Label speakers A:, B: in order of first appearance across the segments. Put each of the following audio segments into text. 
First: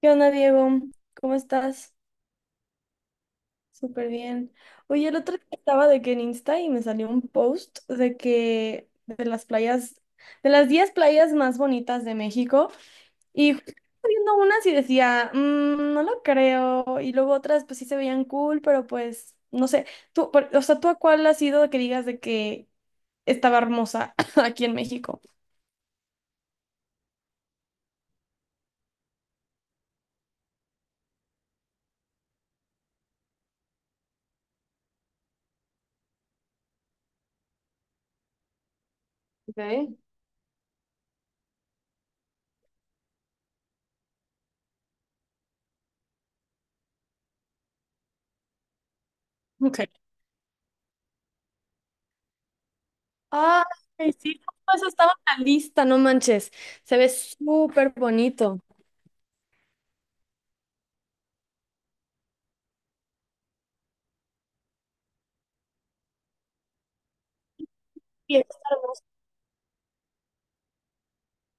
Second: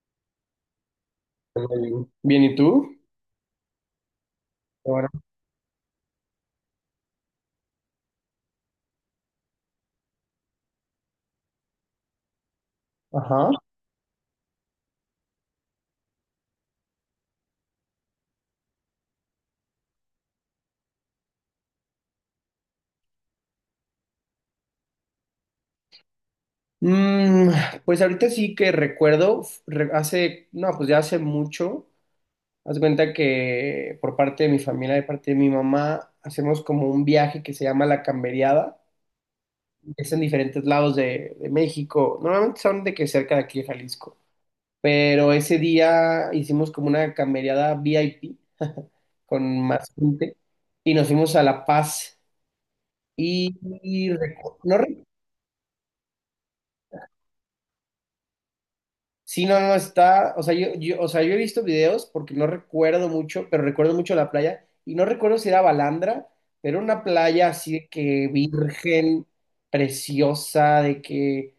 A: ¿Qué onda, Diego? ¿Cómo
B: Muy
A: estás?
B: bien, bien, ¿y tú?
A: Súper bien. Oye,
B: Ahora,
A: el otro día estaba de que en Insta y me salió un post de las playas, de las 10 playas más bonitas de México
B: ajá.
A: y justo estaba viendo unas y decía, "Mm, no lo creo", y luego otras pues sí se veían cool, pero pues no sé, tú, o sea, ¿tú a cuál has ido que digas de que estaba hermosa aquí en México?
B: Mm, pues ahorita sí que recuerdo, hace, no, pues ya hace mucho, haz de cuenta que por parte de mi familia, de parte de mi mamá, hacemos como un viaje que se llama La Camberiada,
A: Ok.
B: es en diferentes lados de México, normalmente son de que cerca de aquí de Jalisco, pero ese día hicimos como una camberiada VIP con más gente y nos fuimos a La Paz y, y
A: Ay, sí, justo
B: no.
A: eso estaba en la lista, no manches. Se ve súper bonito.
B: Sí, no, no está, o sea, o sea, yo he visto videos porque no recuerdo mucho, pero recuerdo mucho la playa y no recuerdo si era Balandra, pero una playa así de que
A: Sí,
B: virgen, preciosa, de que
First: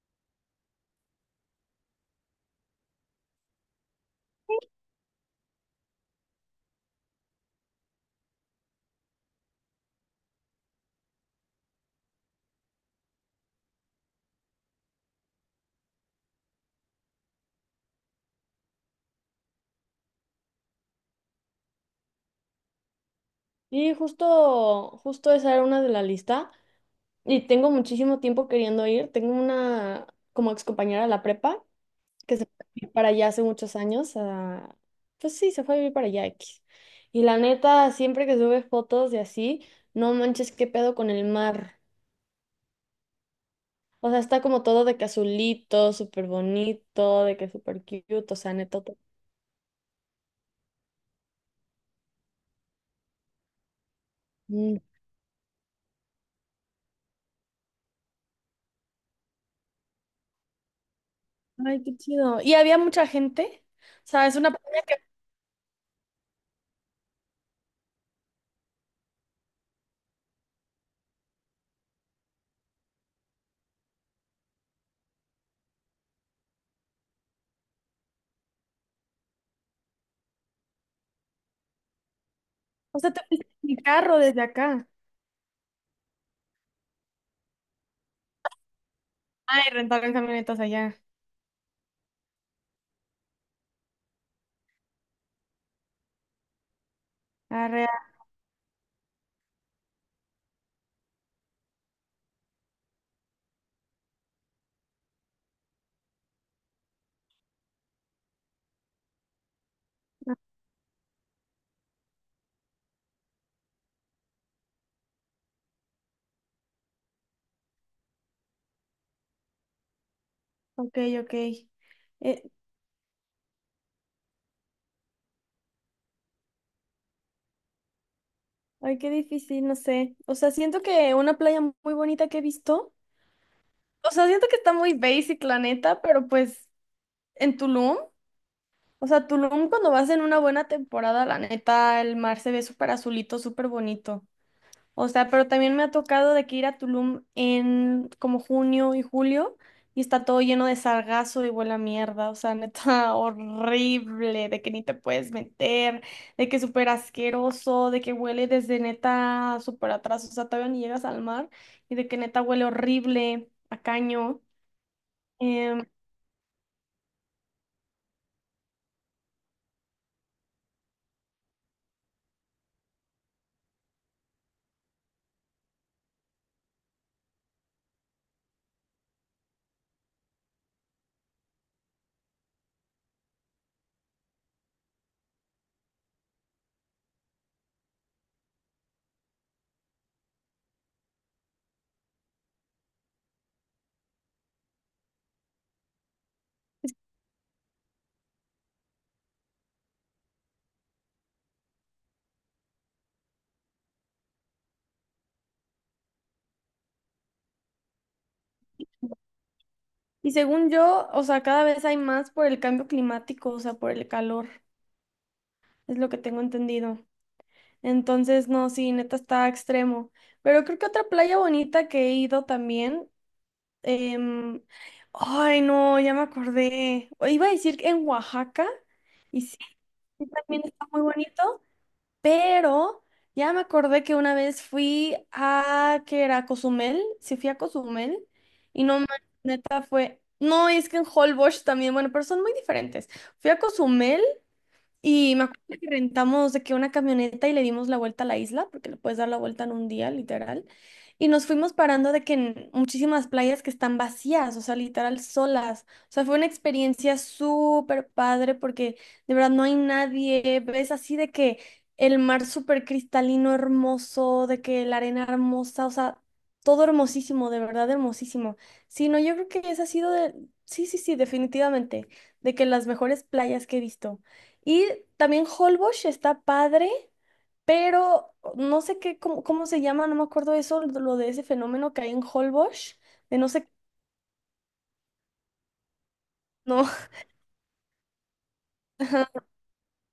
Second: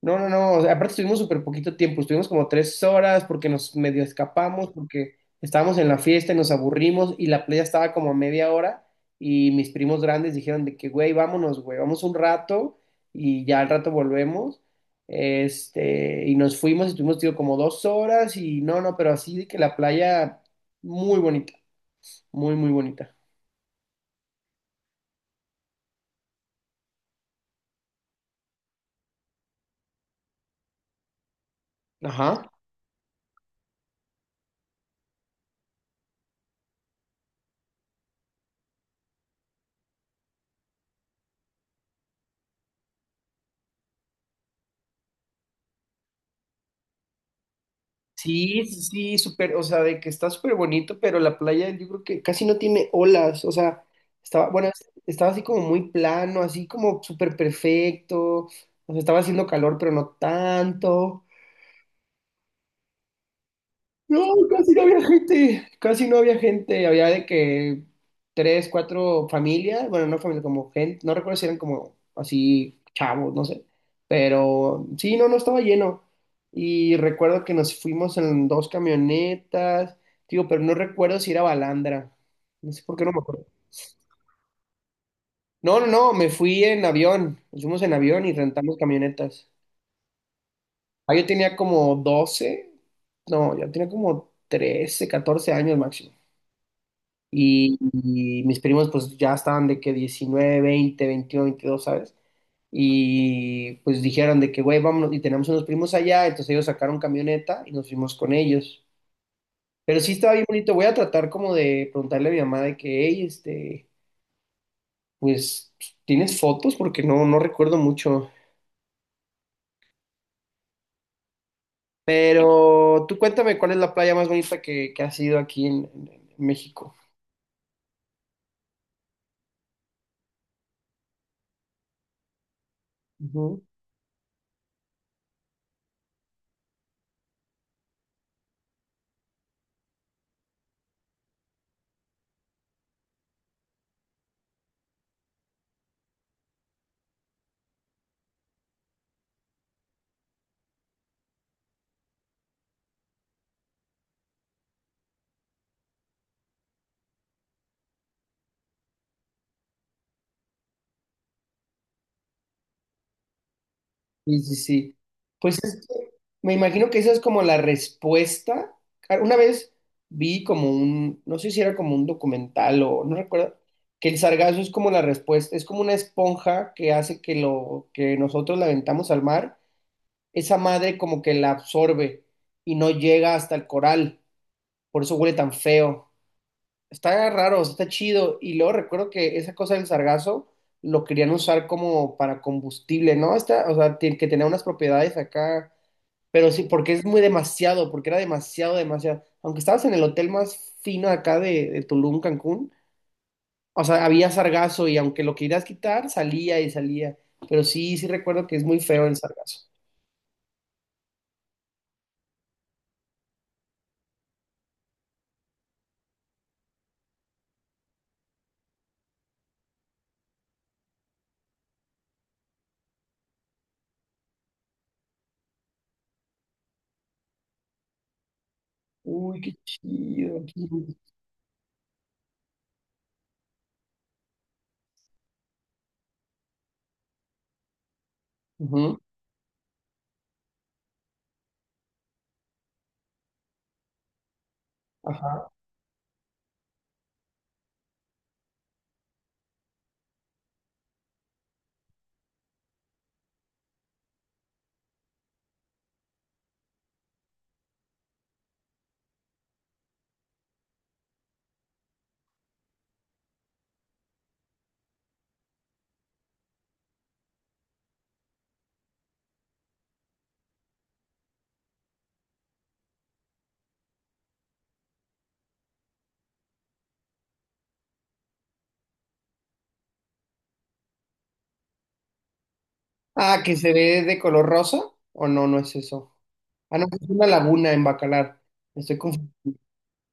B: no, no, no, o sea, aparte estuvimos súper poquito tiempo, estuvimos como tres horas porque nos medio escapamos, porque estábamos en la fiesta y nos aburrimos y la playa estaba como a media hora y mis primos grandes dijeron de que, güey, vámonos, güey, vamos un rato y ya al rato volvemos. Este, y nos fuimos, estuvimos, tío, como dos horas y no, no, pero así de que la playa muy bonita, muy, muy bonita.
A: sí, justo, justo esa era una de la lista. Y tengo muchísimo tiempo queriendo ir. Tengo una como excompañera de la prepa
B: Ajá.
A: que se fue a vivir para allá hace muchos años. Pues sí, se fue a vivir para allá X. Y la neta, siempre que sube fotos de así, no manches, qué pedo con el mar. O sea, está como todo de que azulito, súper bonito, de que súper cute, o sea,
B: Sí, sí,
A: neta.
B: sí, súper, o sea, de que está súper bonito, pero la playa yo creo que casi no tiene olas, o sea, estaba, bueno, estaba así como muy plano, así como súper perfecto, o sea, estaba haciendo calor, pero no tanto,
A: Ay, qué chido. ¿Y había mucha gente? O
B: no,
A: sea, es una
B: casi no
A: playa que...
B: había gente, casi no había gente, había de que tres, cuatro familias, bueno, no familias, como gente, no recuerdo si eran como así chavos, no sé, pero sí, no, no estaba lleno. Y recuerdo que nos fuimos en dos camionetas, digo, pero no recuerdo si era Balandra, no sé por
A: O
B: qué no
A: sea,
B: me
A: te
B: acuerdo.
A: fuiste en mi carro desde acá.
B: No, no, no, me fui en avión, nos fuimos en avión y rentamos camionetas.
A: Ay, rentaron camionetas allá.
B: Ah, yo tenía como 12, no, yo tenía como 13, 14 años máximo. Y,
A: Arre,
B: y mis primos pues ya estaban de que 19 20 21 22, ¿sabes? Y pues dijeron de que, güey, vámonos, y tenemos unos primos allá, entonces ellos sacaron camioneta y nos fuimos con ellos. Pero sí estaba bien bonito, voy a tratar como de preguntarle a mi mamá de que, hey, este, pues, ¿tienes fotos? Porque no, no recuerdo mucho.
A: ok, ok. Eh,
B: Pero tú cuéntame cuál es la playa más bonita que has ido aquí en México.
A: ay, qué difícil, no sé. O sea, siento que una playa muy bonita que he visto.
B: Ujú.
A: O sea, siento que está muy basic, la neta, pero pues en Tulum. O sea, Tulum cuando vas en una buena temporada, la neta, el mar se ve súper azulito, súper bonito. O sea, pero también me ha tocado de que ir a Tulum en como junio y julio y está todo lleno de sargazo y huele a mierda. O sea, neta, horrible, de que ni te puedes meter, de que es súper asqueroso, de que huele desde neta súper atrás. O sea, todavía ni llegas al mar y de que neta huele horrible a
B: Sí,
A: caño.
B: sí, sí. Pues
A: Em,
B: es que me imagino que esa es como la respuesta. Ah, una vez vi como un, no sé si era como un documental o no recuerdo, que el sargazo es como la respuesta, es como una esponja que hace que lo que nosotros la aventamos al mar, esa madre como que la absorbe y no llega hasta el coral, por eso huele tan feo. Está raro, está chido. Y luego recuerdo que esa cosa del sargazo lo querían usar como para combustible, ¿no? Está, o sea, que tenía unas propiedades acá, pero sí, porque es muy demasiado, porque era demasiado, demasiado. Aunque estabas en el hotel más fino acá de Tulum, Cancún, o sea, había sargazo y aunque lo querías quitar, salía y salía. Pero sí, sí recuerdo que es muy feo el sargazo.
A: y según yo, o sea, cada vez hay más por el cambio climático, o sea, por el calor. Es lo que tengo entendido. Entonces, no, sí, neta está extremo. Pero creo que otra playa bonita que he ido también, em, ay, no, ya me acordé. O iba a decir que en Oaxaca,
B: Uy,
A: y
B: qué
A: sí, sí,
B: chido.
A: también está muy bonito, pero ya me acordé que una vez fui a, que era Cozumel, sí fui a Cozumel, y
B: Ujú.
A: no me fue. No, es que en Holbox también, bueno, pero son muy diferentes. Fui a Cozumel y me
B: Ajá.
A: acuerdo que rentamos de que una camioneta y le dimos la vuelta a la isla, porque le puedes dar la vuelta en un día, literal. Y nos fuimos parando de que en muchísimas playas que están vacías, o sea, literal solas. O sea, fue una experiencia súper padre porque de verdad no hay nadie. Ves así de que el mar súper cristalino, hermoso, de que la arena hermosa, o sea, todo hermosísimo, de verdad hermosísimo. Sí, no, yo creo que esa ha sido de... Sí, sí, sí, definitivamente, de que las mejores playas que he visto. Y también Holbox está padre, pero no sé qué, cómo se llama, no me acuerdo eso, lo de ese fenómeno que hay en Holbox, de
B: Ah,
A: no
B: que
A: sé,
B: se ve de color rosa, o no, no es eso. Ah, no,
A: no.
B: es una laguna en Bacalar. Estoy confundido.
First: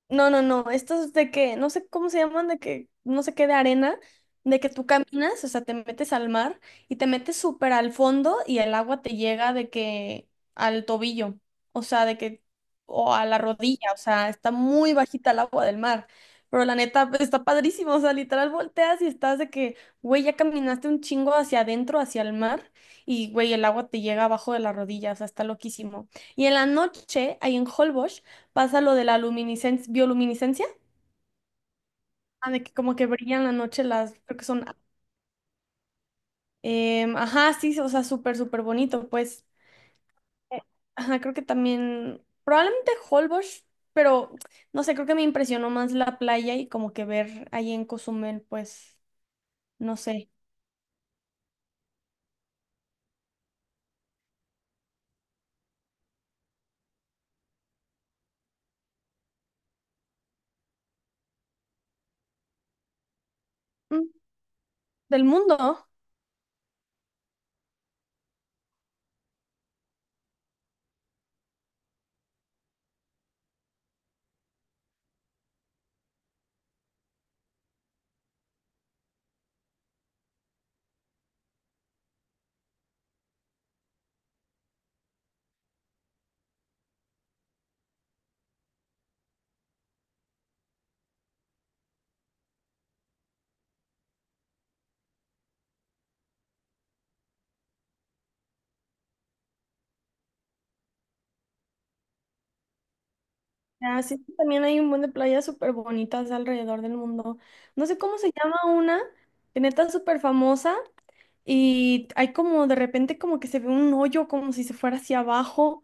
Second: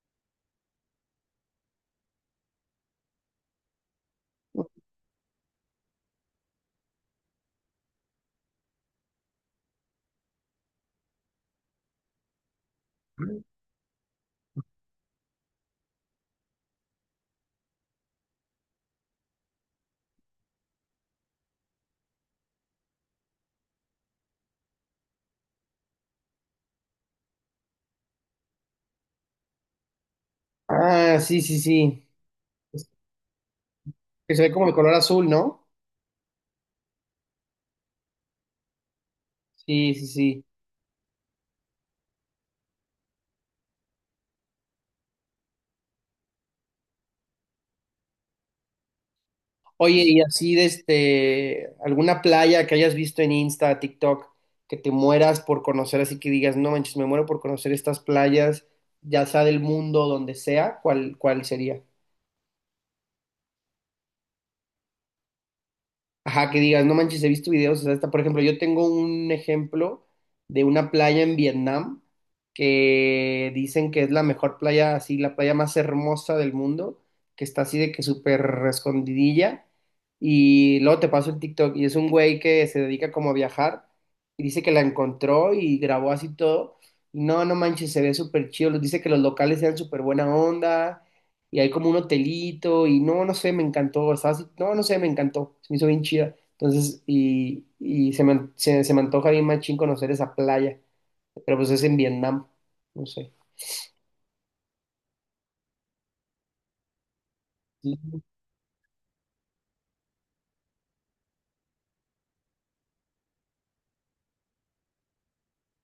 A: No, no, no, estos no sé cómo se llaman, no sé qué, de arena, de que tú caminas, o sea, te metes al mar y te metes súper al fondo y el agua te llega de que al tobillo, o sea, de que, o a la rodilla, o sea, está muy bajita el agua del mar, pero la neta pues, está padrísimo, o sea, literal volteas y estás de que, güey, ya caminaste un chingo hacia adentro, hacia el mar y, güey, el agua te llega abajo de la rodilla, o sea, está loquísimo. Y en la noche, ahí en Holbox, pasa lo de la luminiscencia, bioluminiscencia,
B: Ah, sí, sí, sí.
A: ah, de que
B: Es
A: como que brillan la noche las,
B: que
A: creo
B: se
A: que
B: ve como
A: son,
B: de color azul, ¿no?
A: ajá, sí, o sea, súper, súper bonito, pues,
B: Sí, sí, sí.
A: Eh, ajá, creo que también, probablemente Holbox, pero, no sé, creo que me impresionó más la playa y como que ver ahí en Cozumel, pues, no
B: Oye, y
A: sé,
B: así de este, alguna playa que hayas visto en Insta, TikTok, que te mueras por conocer, así que digas, no manches, me muero por conocer estas playas, ya sea del mundo, donde sea, ¿cuál, cuál sería?
A: mm, del mundo,
B: Ajá, que digas, no manches, he visto videos, o sea, hasta, por ejemplo, yo tengo un ejemplo de una playa en Vietnam que dicen que es la mejor playa, así, la playa más hermosa del mundo, que está así de que súper escondidilla, y luego te paso el TikTok, y es un güey que se dedica como a viajar, y dice que la encontró y grabó así todo, y no, no manches, se ve súper chido, dice que los locales sean súper buena onda, y hay como un hotelito y no, no sé, me encantó, estaba así, no, no sé, me encantó, se me hizo bien chida. Entonces, y se me antoja bien machín conocer esa playa, pero pues es en Vietnam, no sé.
A: ah, sí, también hay un buen de playas súper bonitas alrededor del mundo, no
B: Sí,
A: sé cómo se llama una, que neta es súper famosa, y hay como de repente como que se ve un hoyo como si se fuera hacia abajo.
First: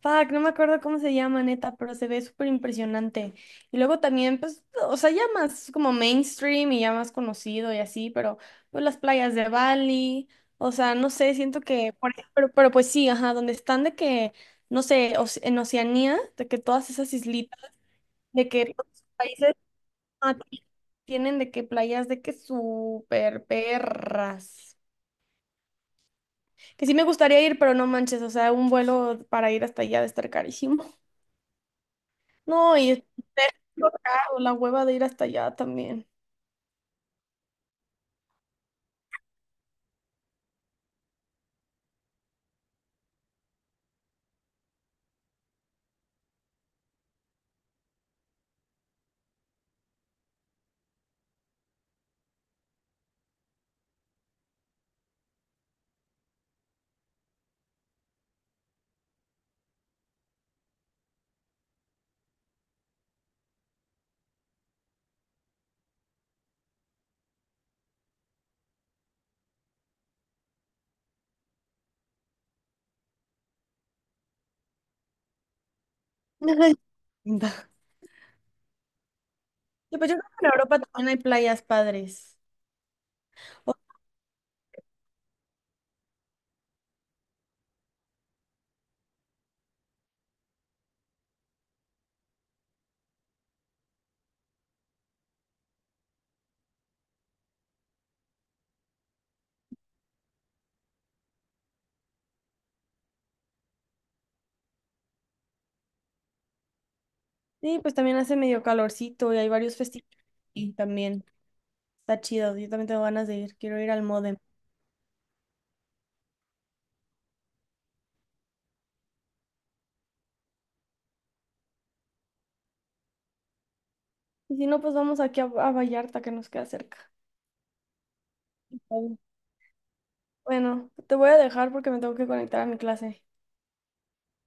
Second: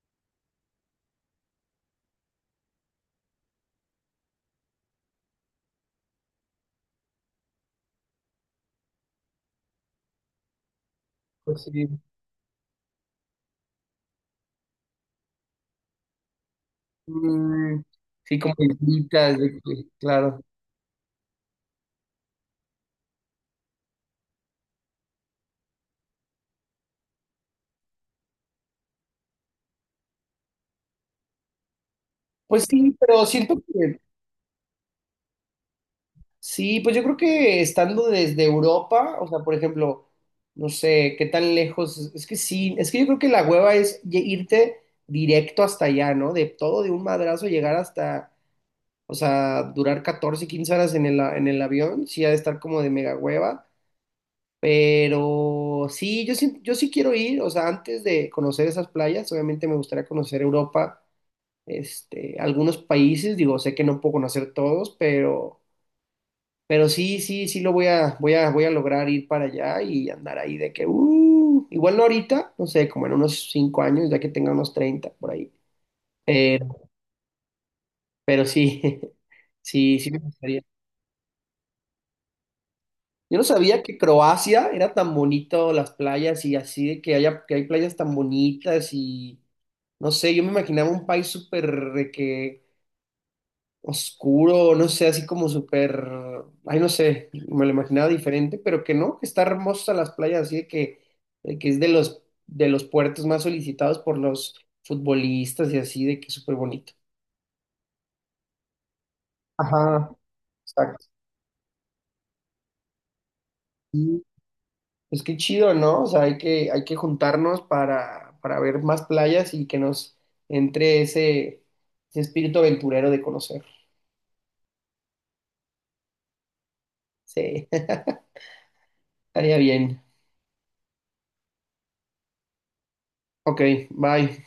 A: Fuck, no me acuerdo cómo se llama, neta, pero se ve súper impresionante. Y luego también, pues, o sea, ya más como mainstream y ya más conocido y así, pero pues las playas de Bali, o sea, no sé, siento
B: pues sí.
A: que, pero pues sí, ajá, donde están de que, no sé, en Oceanía, de que todas esas islitas,
B: Mm, sí,
A: de
B: como
A: que todos los
B: islitas, de
A: países
B: que,
A: ah,
B: claro.
A: tienen de que playas de que súper perras. Que sí me gustaría ir, pero no manches, o sea, un vuelo para ir hasta allá de estar carísimo.
B: Pues
A: No, y
B: sí,
A: es
B: pero siento
A: lo
B: que
A: caro, la hueva de ir hasta allá también.
B: sí, pues yo creo que estando desde Europa, o sea, por ejemplo, no sé, qué tan lejos, es que sí, es que yo creo que la hueva es irte directo hasta allá, ¿no? De todo de un madrazo llegar hasta, o sea, durar 14, 15 horas en el, en el avión, sí ha de estar como de mega hueva, pero sí, yo sí quiero ir, o sea, antes de conocer esas playas, obviamente me gustaría conocer Europa, este, algunos países, digo, sé que no puedo conocer todos, pero... Pero sí, sí, sí lo voy a lograr ir para allá y andar ahí de que, igual no ahorita, no sé, como en unos 5 años, ya que tenga unos 30 por ahí.
A: Ay,
B: Pero,
A: linda.
B: pero sí, sí,
A: Sí,
B: sí
A: pues yo
B: me
A: creo que en
B: gustaría.
A: Europa también hay playas padres.
B: Yo no
A: O-
B: sabía que Croacia era tan bonito, las playas y así, de que haya, que hay playas tan bonitas y, no sé, yo me imaginaba un país súper de que oscuro, no sé, así como súper, ay, no sé, me lo imaginaba diferente, pero que no, que está hermosa las playas, así de que es de de los puertos más solicitados por los futbolistas y así, de que es súper bonito.
A: sí, pues también hace medio calorcito y hay varios
B: Ajá,
A: festivales. Y
B: exacto.
A: también está chido, yo también tengo ganas de ir, quiero ir al
B: Y,
A: Modem.
B: pues qué chido, ¿no? O sea, hay que juntarnos para ver más playas y que nos entre ese, ese espíritu aventurero de conocer.
A: Y si no, pues vamos aquí a Vallarta, que nos queda cerca.
B: Sí,
A: Está bien.
B: estaría bien.
A: Bueno, te voy a dejar porque me tengo que conectar a mi clase.
B: Ok, bye.